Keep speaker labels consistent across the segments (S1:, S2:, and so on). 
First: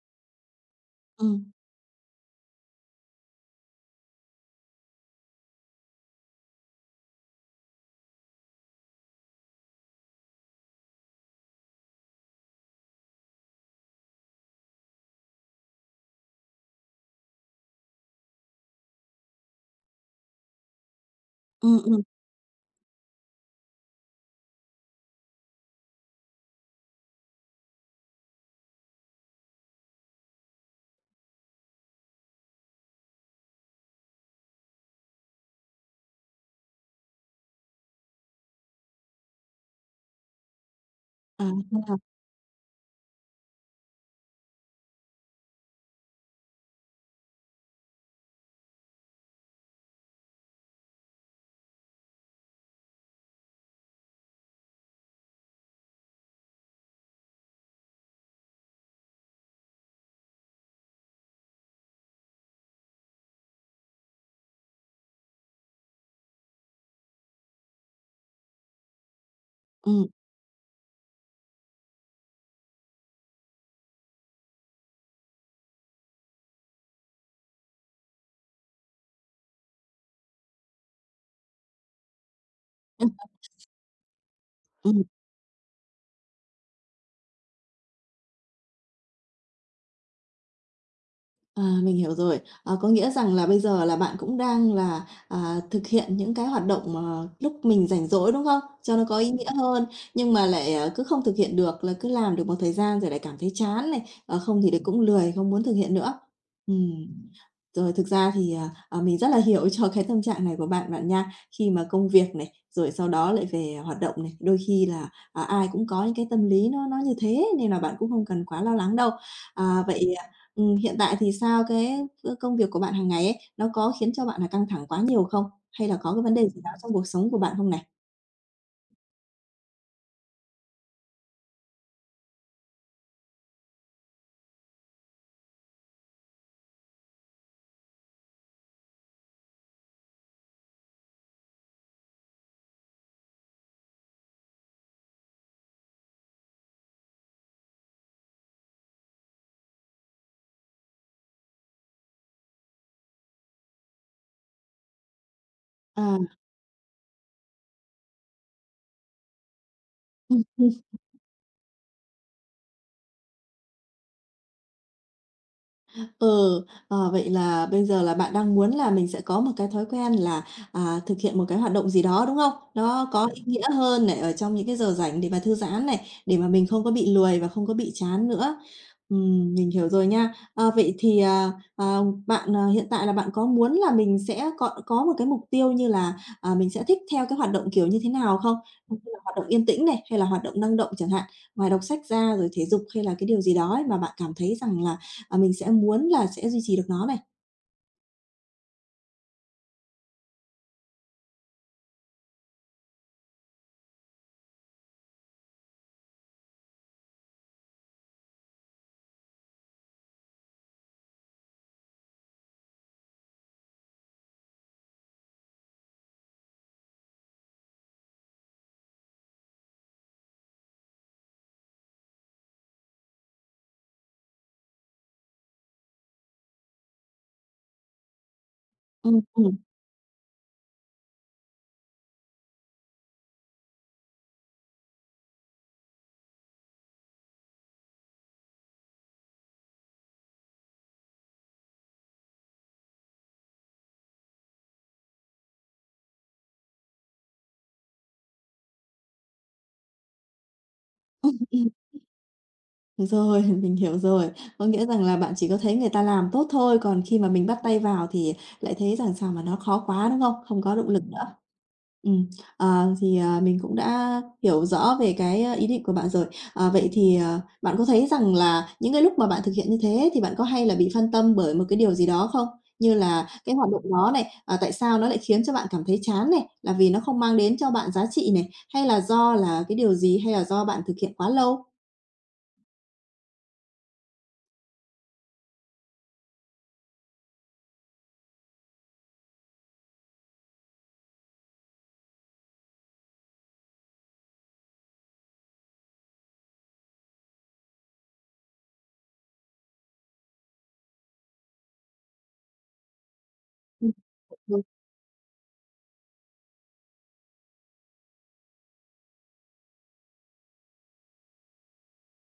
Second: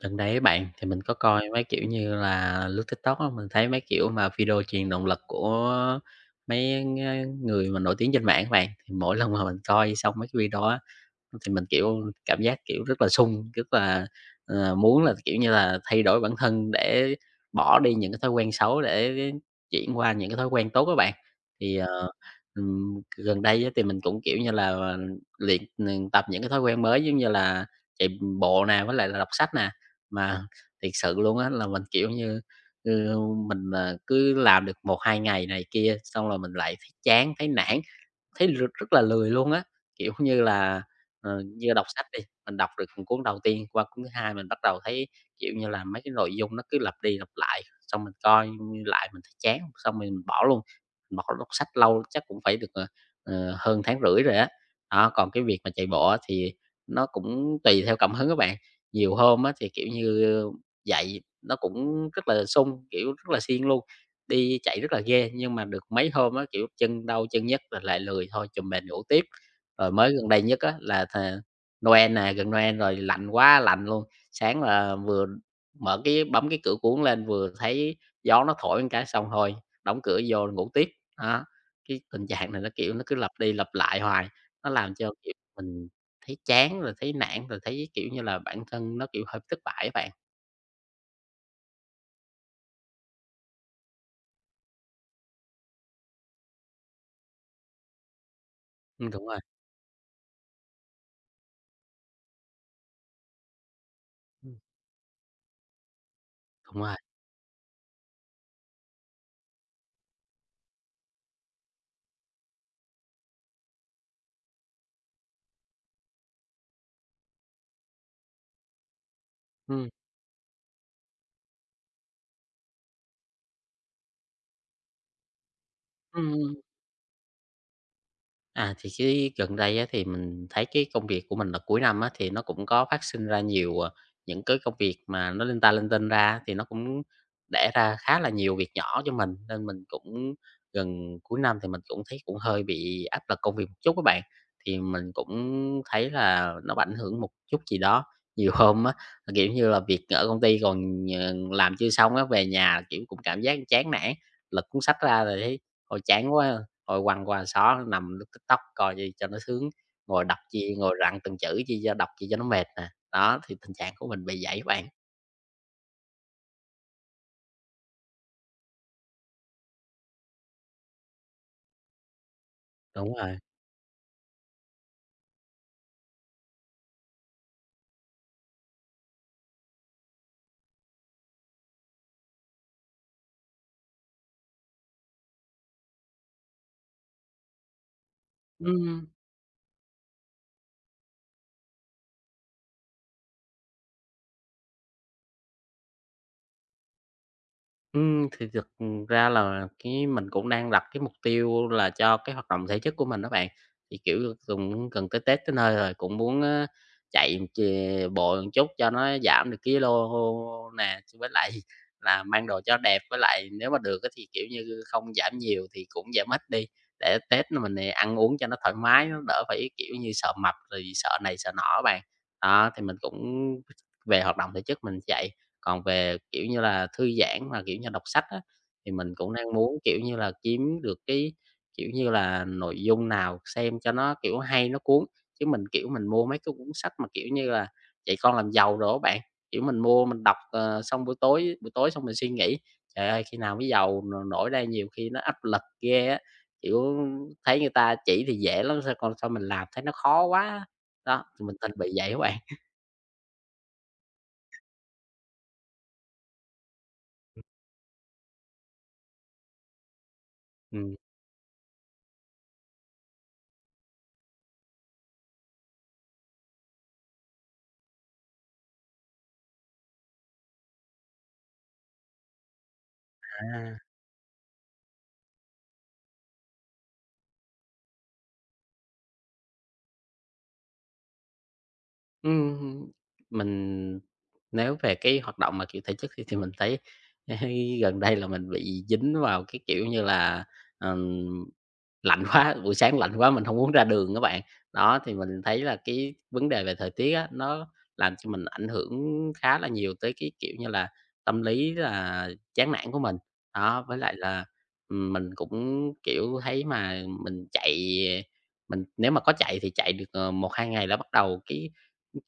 S1: Gần đây á bạn, thì mình có
S2: Ừ,
S1: coi mấy, kiểu như là, lướt TikTok á, mình thấy mấy kiểu mà video truyền động lực của mấy người mà nổi tiếng trên mạng á bạn. Thì mỗi lần mà mình coi xong mấy cái video á, thì mình, kiểu, cảm giác, kiểu, rất là sung, rất là, muốn là, kiểu như là, thay đổi bản thân để bỏ đi những cái thói quen xấu để chuyển qua những cái thói quen tốt các bạn.
S2: ừ,
S1: Thì,
S2: ừ,
S1: gần đây á thì mình cũng, kiểu như là, luyện, tập những cái thói quen mới giống như là chạy bộ nè, với lại là đọc sách nè. Mà thiệt sự luôn á là mình, kiểu như, ừ, mình, cứ làm được một hai ngày này kia xong rồi mình lại thấy chán, thấy nản. Thấy rất là lười luôn á, kiểu như là,
S2: à, ra
S1: như đọc
S2: là
S1: sách đi, mình đọc được cuốn đầu tiên, qua cuốn thứ hai mình bắt đầu thấy, kiểu như là, mấy cái nội dung nó cứ lặp đi lặp lại, xong mình coi lại mình thấy chán, xong mình bỏ luôn. Bỏ đọc sách lâu chắc cũng phải được, hơn tháng rưỡi rồi á. Đó, còn cái việc mà chạy bộ á thì nó cũng tùy theo cảm hứng các bạn, nhiều hôm á thì, kiểu như, dậy nó cũng rất là sung kiểu, rất là siêng luôn. Đi chạy rất là ghê, nhưng mà được mấy hôm á, kiểu, chân đau chân nhức rồi lại lười thôi, chùm mền ngủ tiếp. Rồi
S2: ừ
S1: mới gần đây nhất á là Noel nè, gần Noel rồi lạnh quá lạnh luôn, sáng là vừa mở cái bấm cái cửa cuốn lên vừa thấy gió nó thổi một cái xong thôi, đóng cửa vô ngủ tiếp. Đó, cái tình trạng này nó, kiểu, nó
S2: ưm,
S1: cứ lặp đi lặp lại hoài, nó làm
S2: ừm.
S1: cho, kiểu, mình thấy chán rồi thấy nản, rồi thấy, kiểu như là, bản thân nó, kiểu, hơi thất bại các bạn.
S2: À, mình hiểu rồi. Ờ, có nghĩa rằng là bây giờ là bạn cũng đang là, thực hiện những cái hoạt động, lúc mình rảnh rỗi, đúng không? Cho nó có
S1: Đúng
S2: ý
S1: rồi.
S2: nghĩa hơn, nhưng mà lại, cứ không thực hiện được, là cứ làm được một thời gian rồi lại cảm thấy chán này,
S1: Ừm,
S2: không thì lại cũng lười, không muốn thực hiện nữa.
S1: đúng
S2: Ừm.
S1: rồi.
S2: Rồi thực ra thì, mình rất là hiểu cho cái tâm trạng này của bạn bạn nha. Khi mà công việc này, rồi sau đó lại về hoạt động này, đôi khi là, ai cũng có những cái tâm lý nó như thế nên là bạn cũng không cần quá lo lắng đâu. À,
S1: Ừm.
S2: vậy ừm, hiện tại thì sao? Cái, công việc của bạn hàng ngày ấy, nó có khiến cho bạn là căng thẳng quá nhiều không? Hay là có cái vấn đề
S1: Ừm.
S2: gì đó trong cuộc sống của bạn không này?
S1: À, thì cái gần đây á, thì mình thấy cái công việc của mình là cuối năm á, thì nó cũng có phát sinh ra nhiều, những cái công việc mà nó linh ta linh tinh ra, thì nó cũng đẻ ra khá là nhiều việc nhỏ cho mình, nên mình cũng gần cuối năm thì mình cũng thấy cũng hơi bị áp lực công việc một chút các bạn. Thì mình cũng thấy là nó ảnh hưởng một chút gì đó, nhiều hôm á, là, kiểu như là, việc ở công ty còn, làm chưa xong á, về nhà, kiểu, cũng cảm giác chán nản, lật cuốn sách ra rồi thấy "Ôi,
S2: À.
S1: chán quá!" à. Thôi quăng qua xó nằm lướt TikTok coi chi cho nó sướng, ngồi đọc chi ngồi rặn từng chữ chi cho đọc chi cho nó mệt nè. Đó, thì tình trạng của mình bị vậy á bạn.
S2: Ừ, vậy là bây giờ là bạn đang muốn là mình sẽ có một cái thói quen là, thực hiện một cái hoạt động gì đó, đúng không? Nó
S1: Đúng
S2: có
S1: rồi.
S2: ý nghĩa hơn này, ở trong những cái giờ rảnh để mà thư giãn này, để mà mình không có bị lười và không có bị chán nữa. Mình hiểu rồi nha. Ờ, vậy thì, bạn, hiện tại là bạn có muốn là mình sẽ có một cái mục tiêu như là, mình sẽ thích theo cái hoạt động kiểu như thế nào không? Như
S1: Ừm.
S2: là hoạt động yên tĩnh này, hay là hoạt động năng động chẳng hạn, ngoài đọc sách ra rồi thể dục hay là cái điều gì đó ấy mà bạn cảm thấy rằng là à, mình sẽ muốn là sẽ duy trì được nó này.
S1: Thì thực ra là cái mình cũng đang đặt cái mục tiêu là cho cái hoạt động thể chất của mình đó bạn. Thì, kiểu, cũng gần tới Tết tới nơi rồi, cũng muốn á chạy bộ một chút cho nó giảm được ký lô nè, chứ với lại là mang đồ cho đẹp, với lại nếu mà được á thì, kiểu như, không giảm nhiều thì cũng giảm ít đi, để Tết nó mình, ăn uống cho nó thoải mái, nó đỡ phải, kiểu như, sợ mập rồi sợ này sợ nọ á bạn. Đó, thì mình cũng về hoạt động thể chất mình chạy. Còn về, kiểu như là, thư giãn mà, kiểu như, đọc sách á, thì mình
S2: Ừm,
S1: cũng đang
S2: ừm.
S1: muốn, kiểu như là, kiếm được cái, kiểu như là, nội dung nào xem cho nó, kiểu, hay, nó cuốn. Chứ mình, kiểu, mình mua mấy cái cuốn sách mà, kiểu như là, "Dạy con làm giàu" rồi á bạn, kiểu, mình mua mình đọc, xong buổi tối xong mình suy nghĩ, trời ơi, khi nào mới giàu nổi đây, nhiều khi nó áp lực ghê á, kiểu, thấy người ta chỉ thì dễ lắm, sao mình làm thấy nó khó quá. Đó, thì mình thành bị vậy các bạn.
S2: Rồi, mình hiểu rồi. Có nghĩa rằng là bạn chỉ có thấy người ta làm tốt thôi, còn khi mà mình bắt tay vào thì lại thấy rằng sao mà nó khó quá, đúng không? Không có động
S1: Ừm.
S2: lực nữa. ừ mình cũng đã hiểu rõ về cái, ý định của bạn rồi. Vậy thì, bạn có thấy rằng là những cái lúc mà bạn thực hiện như thế thì bạn có hay là bị phân tâm bởi một cái điều gì đó không? Như là cái hoạt
S1: À.
S2: động đó này, tại sao nó lại khiến cho bạn cảm thấy chán này? Là vì nó không mang đến cho bạn giá trị này, hay là do là cái điều gì, hay là do bạn thực hiện quá lâu?
S1: Ừm, mình nếu về cái hoạt động mà, kiểu, thể chất thì mình thấy gần đây là mình bị dính vào cái, kiểu như là, ừm, lạnh quá, buổi sáng lạnh quá mình không muốn ra đường các bạn. Đó, thì mình thấy là cái vấn đề về thời tiết á, nó làm cho mình ảnh hưởng khá là nhiều tới cái, kiểu như là, tâm lý là chán nản của mình. Đó, với lại là,
S2: Ừm.
S1: mình cũng, kiểu, thấy mà mình chạy mình nếu mà có chạy thì chạy được, 1-2 ngày là bắt đầu cái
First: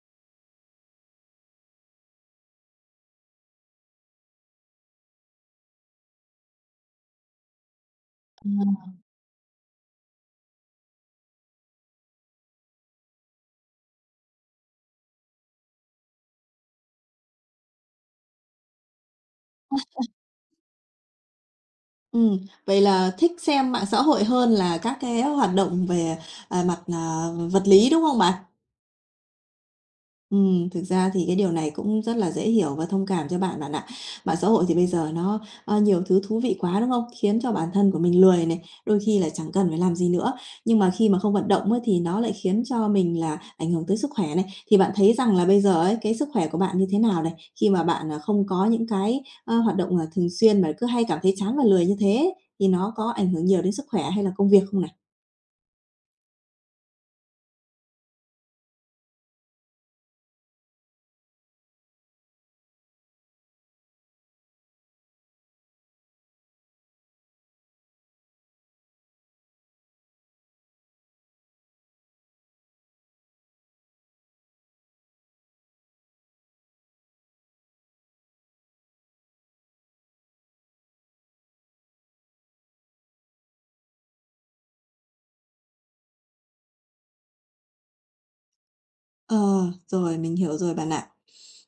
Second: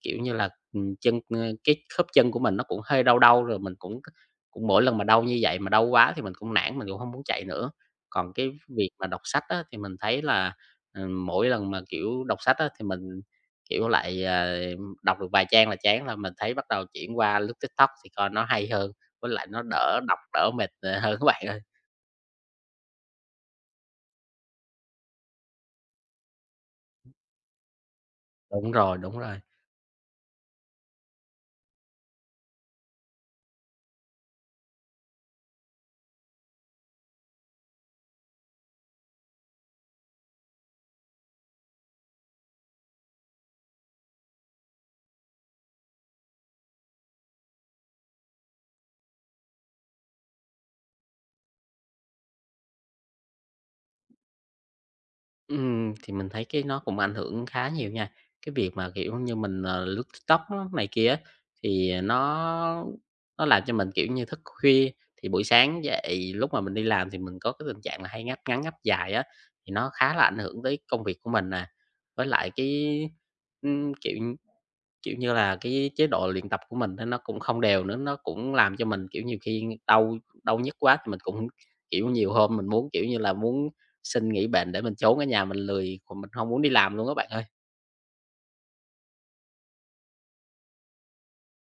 S1: kiểu như là, ừm, chân cái khớp chân của mình nó cũng hơi đau đau, rồi mình cũng cũng mỗi lần mà đau như vậy mà đau quá thì mình cũng nản, mình cũng không muốn chạy nữa. Còn cái việc mà đọc sách á, thì mình thấy là, mỗi lần mà, kiểu, đọc sách á, thì mình, kiểu, lại, đọc được vài trang là chán là mình thấy bắt đầu chuyển qua lướt TikTok thì coi nó hay hơn, với lại nó đỡ đọc đỡ mệt, hơn á bạn ơi.
S2: Ừm, vậy là thích xem mạng xã hội hơn là các cái hoạt động về, mặt, vật lý, đúng không bạn?
S1: Đúng rồi, đúng rồi.
S2: Thực ra thì cái điều này cũng rất là dễ hiểu và thông cảm cho bạn bạn ạ. Mạng xã hội thì bây giờ nó, nhiều thứ thú vị quá, đúng không? Khiến cho bản thân của mình lười này, đôi khi là chẳng cần phải làm gì nữa. Nhưng mà khi mà không vận động ấy, thì nó lại khiến cho mình là ảnh hưởng tới sức khỏe này. Thì bạn thấy rằng là bây giờ ấy, cái sức khỏe của bạn như thế nào này? Khi mà bạn, không có những cái, hoạt động, thường xuyên mà cứ hay cảm thấy chán và lười như thế ấy, thì nó có ảnh hưởng nhiều đến sức khỏe hay là công việc không này?
S1: Thì mình thấy cái nó cũng ảnh hưởng khá nhiều nha. Cái việc mà, kiểu như, mình, lướt TikTok á này kia á, thì nó làm cho mình, kiểu như, thức khuya, thì buổi sáng dậy lúc mà mình đi làm thì mình có cái tình trạng là hay ngáp ngắn, ngáp dài á, thì nó khá là ảnh hưởng tới công việc của mình nè. Với lại cái, kiểu Kiểu như là, cái chế độ luyện tập của mình á nó cũng không đều nữa, nó cũng làm cho mình, kiểu, nhiều khi đau đau nhức quá thì mình cũng, kiểu, nhiều hôm mình muốn, kiểu như là, muốn xin nghỉ bệnh để mình trốn ở nhà mình lười, còn mình không muốn đi làm luôn các bạn ơi.
S2: Ờ, rồi, mình hiểu rồi bạn ạ.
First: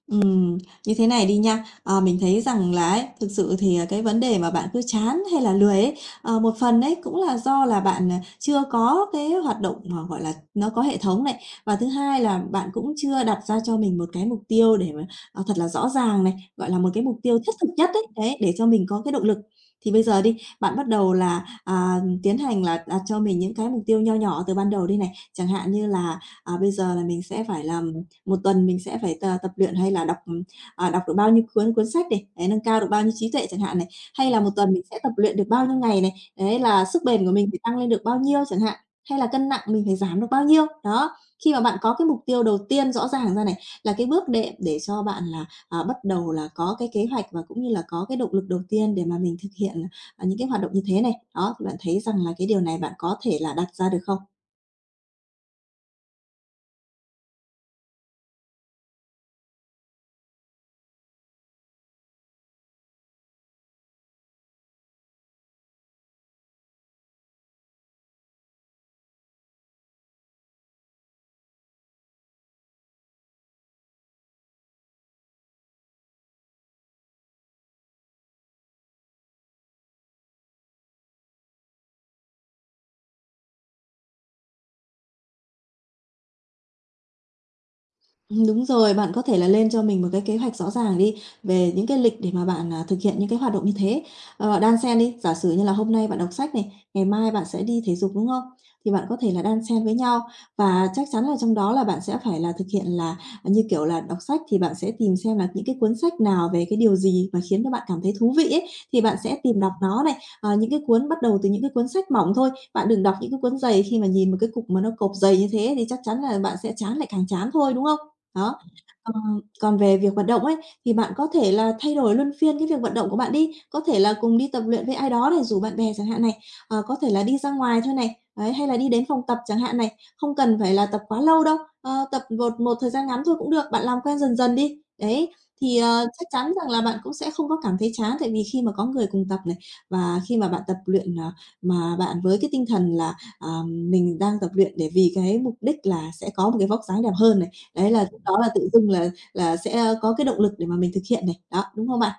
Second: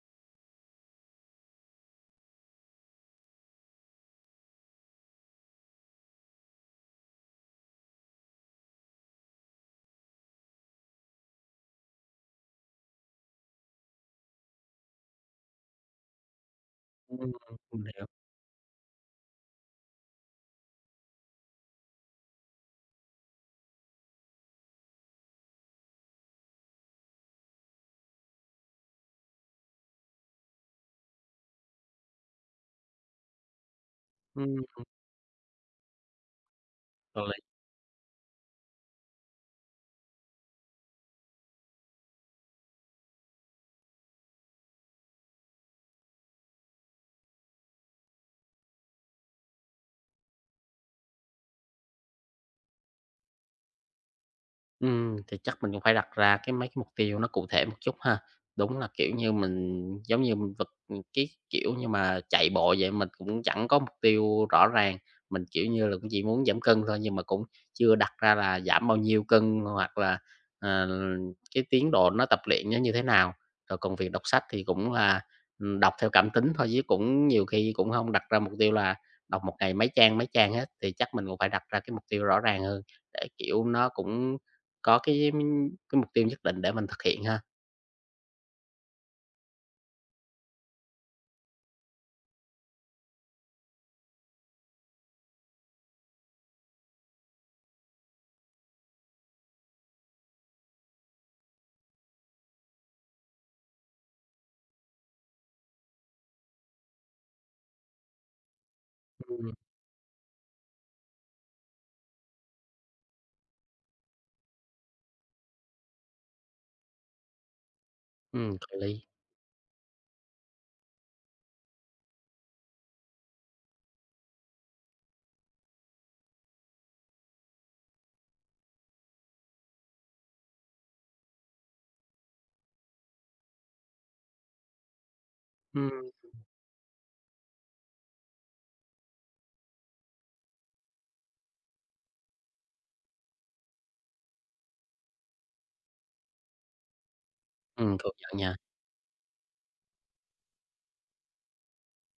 S2: Ừm, như thế này đi nha, mình thấy rằng là ấy, thực sự thì, cái vấn đề mà bạn cứ chán hay là lười ấy, một phần ấy cũng là do là bạn, chưa có cái hoạt động mà, gọi là, nó có hệ thống này, và thứ hai là bạn cũng chưa đặt ra cho mình một cái mục tiêu để mà, thật là rõ ràng này, gọi là, một cái
S1: Ừm,
S2: mục tiêu thiết thực
S1: mình
S2: nhất ấy,
S1: hiểu.
S2: đấy, để cho mình có cái động lực. Thì bây giờ đi, bạn bắt đầu là, tiến hành là đặt cho mình những cái mục tiêu nho nhỏ từ ban đầu đi này, chẳng hạn như là, bây giờ là mình sẽ phải làm một tuần mình sẽ phải tập luyện hay là đọc, đọc được bao nhiêu cuốn cuốn sách này, đấy, nâng cao được bao nhiêu trí tuệ chẳng hạn này, hay là một
S1: Ừm,
S2: tuần mình sẽ tập luyện được bao nhiêu ngày này, đấy, là sức bền
S1: rồi.
S2: của mình phải tăng lên được bao nhiêu chẳng hạn, hay là cân nặng mình phải giảm được bao nhiêu. Đó, khi mà bạn có cái mục tiêu đầu tiên rõ ràng ra này, là cái bước đệm để cho bạn là, bắt đầu là có cái kế hoạch và cũng như là có cái động lực đầu tiên để mà mình thực hiện, những cái hoạt động như thế này. Đó, thì bạn thấy rằng là cái điều này bạn có thể là đặt ra được không?
S1: Thì chắc mình cũng phải đặt ra cái mấy cái mục tiêu nó cụ thể một chút ha. Đúng là, kiểu như, mình giống như mình vật cái kiểu như mà chạy bộ vậy mình cũng chẳng có mục tiêu rõ ràng, mình, kiểu như là, cũng chỉ muốn giảm cân thôi nhưng mà cũng chưa đặt ra là giảm bao nhiêu cân hoặc là, ờ, cái tiến độ nó tập luyện nó như thế nào. Rồi còn việc đọc sách thì cũng là, đọc theo cảm tính thôi chứ cũng nhiều khi cũng không đặt ra mục tiêu là đọc một ngày mấy trang hết, thì chắc mình cũng phải đặt ra cái mục tiêu rõ ràng hơn để, kiểu, nó cũng có cái mục tiêu nhất định để mình thực hiện ha.
S2: Đúng rồi, bạn có thể là lên cho mình một cái kế hoạch rõ ràng đi về những cái lịch để mà bạn, thực hiện những cái hoạt động như thế. Ờ, đan xen đi, giả sử như là hôm nay bạn đọc sách này, ngày mai bạn sẽ đi thể dục, đúng không? Thì bạn có thể là đan xen với nhau và chắc chắn là trong đó là bạn sẽ phải là thực hiện là, như kiểu là, đọc sách thì bạn sẽ tìm xem là những cái cuốn sách nào về cái điều gì mà khiến cho bạn cảm thấy thú vị ấy, thì bạn sẽ
S1: Ừm,
S2: tìm đọc nó này. Ờ, những cái cuốn bắt đầu từ những cái cuốn sách mỏng thôi, bạn đừng đọc những cái cuốn dày khi mà nhìn một cái cục mà nó cộp dày như thế thì chắc chắn là bạn sẽ chán lại càng chán thôi, đúng không? Đó,
S1: có lý.
S2: ờ, còn về việc vận động ấy, thì bạn có thể là thay đổi luân phiên cái việc vận động của bạn đi, có thể là cùng đi tập luyện với ai đó này, rủ bạn bè chẳng hạn này, có thể là đi ra ngoài thôi này, đấy, hay là đi đến phòng tập chẳng hạn này, không cần phải là tập quá lâu đâu, tập một một thời gian ngắn thôi cũng được, bạn làm quen dần dần đi. Đấy, thì,
S1: Ừm,
S2: chắc chắn rằng là bạn cũng sẽ không có cảm thấy chán, tại vì khi mà có người cùng tập này, và khi mà bạn tập luyện, mà bạn với cái tinh thần là à, mình đang tập luyện để vì cái mục đích là sẽ có một cái vóc dáng đẹp hơn này, đấy là
S1: công
S2: lúc
S1: nhận
S2: đó là
S1: nha.
S2: tự dưng là sẽ có cái động lực để mà mình thực hiện này, đó, đúng không bạn?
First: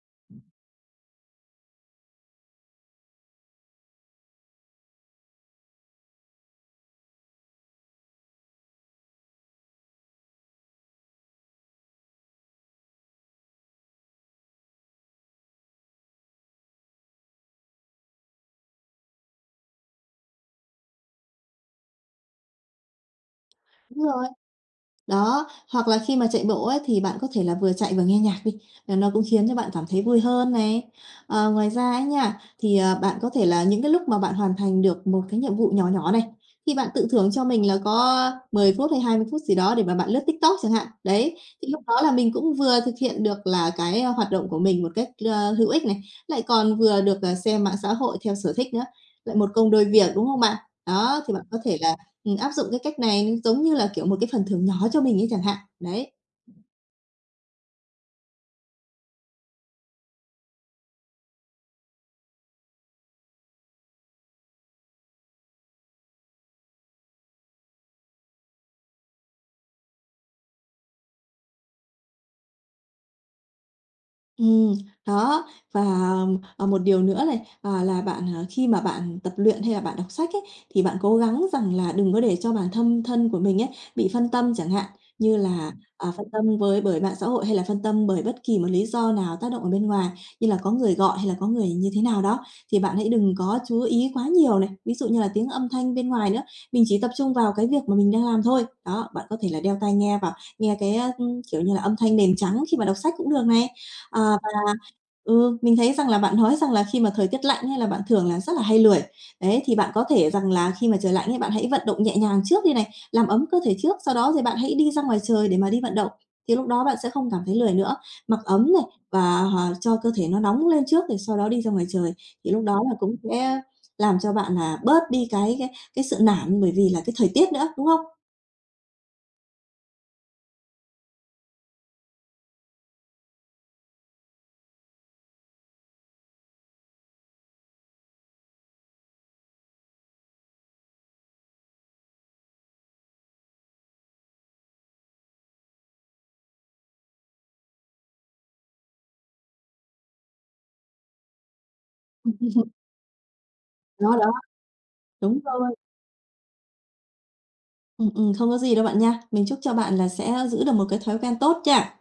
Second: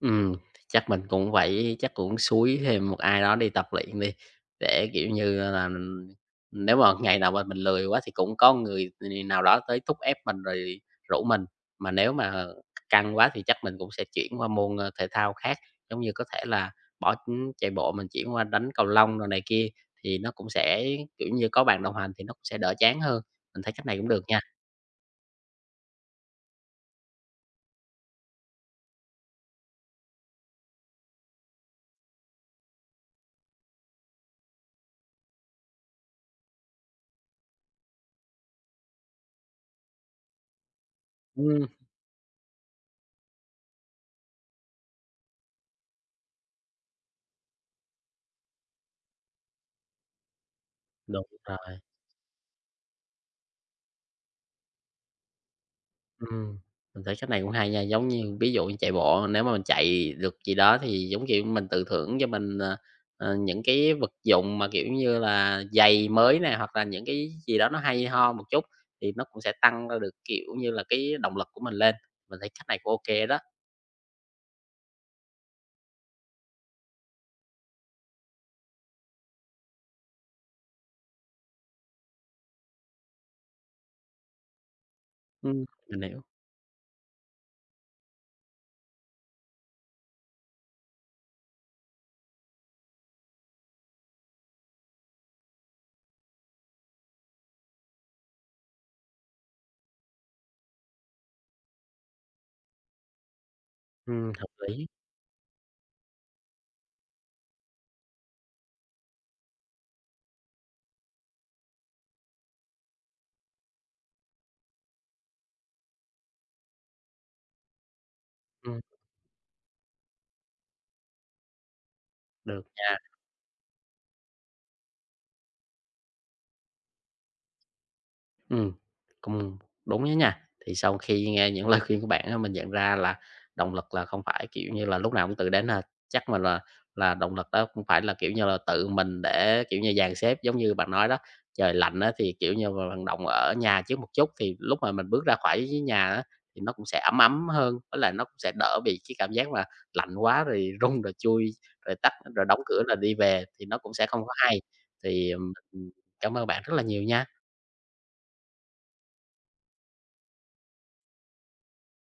S1: Ừm, chắc mình cũng phải chắc cũng xúi thêm một ai đó đi tập luyện đi, để, kiểu như là, mình nếu mà ngày nào mà mình lười quá thì cũng có người nào đó tới thúc ép mình rồi rủ mình. Mà nếu mà căng quá thì chắc mình cũng sẽ chuyển qua môn, thể thao khác, giống như có thể là bỏ, chạy bộ mình chuyển qua đánh cầu lông rồi này kia, thì nó cũng sẽ, kiểu như, có bạn đồng hành thì nó cũng sẽ đỡ chán hơn. Mình thấy cách này
S2: Đúng
S1: cũng được
S2: rồi.
S1: nha.
S2: Đó, hoặc là khi mà chạy bộ ấy, thì bạn có thể là vừa chạy vừa nghe nhạc đi, là nó cũng khiến cho bạn cảm thấy vui hơn này. Ờ, ngoài ra ấy nha, thì, bạn có thể là những cái lúc mà bạn hoàn thành được một cái nhiệm vụ nhỏ nhỏ này, thì bạn tự thưởng cho mình là có 10 phút hay 20 phút gì đó để mà bạn lướt TikTok chẳng hạn. Đấy,
S1: Ừm,
S2: thì lúc đó là mình cũng vừa thực hiện được là cái, hoạt động của mình một cách, hữu ích này, lại còn vừa được, xem mạng xã hội theo sở thích nữa, lại một công đôi việc, đúng không bạn? Đó,
S1: đúng
S2: thì bạn có
S1: rồi.
S2: thể là áp dụng cái cách này giống như là, kiểu, một cái phần thưởng nhỏ cho mình ấy chẳng hạn. Đấy,
S1: Ừm, mình thấy cách này cũng hay nha, giống như ví dụ như chạy bộ, nếu mà mình chạy được gì đó thì giống kiểu mình tự thưởng cho mình, những cái vật dụng mà, kiểu như là, giày mới nè, hoặc là những cái gì đó nó hay ho một chút, thì nó cũng sẽ tăng ra được, kiểu như là, cái động lực của mình lên. Mình thấy cách này cũng ô đó.
S2: ừ đó, và, một điều nữa này, là bạn, khi mà bạn tập luyện hay là bạn đọc sách ấy, thì bạn cố gắng rằng là đừng có để cho bản thân thân của mình ấy bị phân tâm chẳng hạn, như
S1: Ừm.
S2: là,
S1: Mình hiểu,
S2: phân tâm với bởi mạng xã hội hay là phân tâm bởi bất kỳ một lý do nào tác động ở bên ngoài, như là có người gọi hay là có người như thế nào đó, thì bạn hãy đừng có chú ý quá nhiều này, ví dụ như là tiếng âm thanh bên ngoài nữa, mình chỉ tập trung vào cái việc mà mình đang làm thôi. Đó, bạn có thể là đeo tai nghe vào, nghe cái, kiểu như là, âm thanh nền trắng khi mà đọc sách cũng được này. À
S1: hợp lý,
S2: Ừ, mình thấy rằng là bạn nói rằng là khi mà thời tiết lạnh hay là bạn thường là rất là hay lười. Đấy, thì bạn có thể rằng là khi mà trời lạnh ấy, bạn hãy vận động nhẹ nhàng trước đi này, làm ấm cơ thể trước, sau đó rồi bạn hãy đi ra ngoài trời để mà đi vận động. Thì lúc đó bạn sẽ không cảm thấy lười nữa. Mặc ấm
S1: ừm,
S2: này và hòa cho cơ thể nó nóng lên trước rồi sau đó đi ra ngoài trời. Thì
S1: được
S2: lúc đó là
S1: nha.
S2: cũng sẽ làm cho bạn là bớt đi cái sự nản bởi vì là cái thời tiết nữa, đúng không?
S1: Ừm, cũng đúng đó nha. Thì sau khi nghe những lời khuyên của bạn á, mình nhận ra là động lực là không phải, kiểu như là, lúc nào cũng tự đến ha. Chắc mà là động lực đó cũng phải là, kiểu như là, tự mình để, kiểu như, dàn xếp giống như bạn nói đó, trời lạnh á thì, kiểu như, là vận động ở nhà trước một chút, thì lúc mà mình bước ra khỏi cái nhà á thì nó cũng sẽ ấm ấm hơn, với lại nó cũng sẽ đỡ bị cái cảm giác mà lạnh quá rồi run, rồi chui, rồi tắt, rồi đóng cửa rồi đi về thì nó cũng sẽ
S2: Đó,
S1: không có
S2: đó,
S1: hay. Thì,
S2: đúng rồi.
S1: cảm ơn bạn rất là nhiều nha.
S2: Không có gì đâu bạn nha. Mình chúc cho bạn là sẽ giữ được một cái thói quen tốt nha.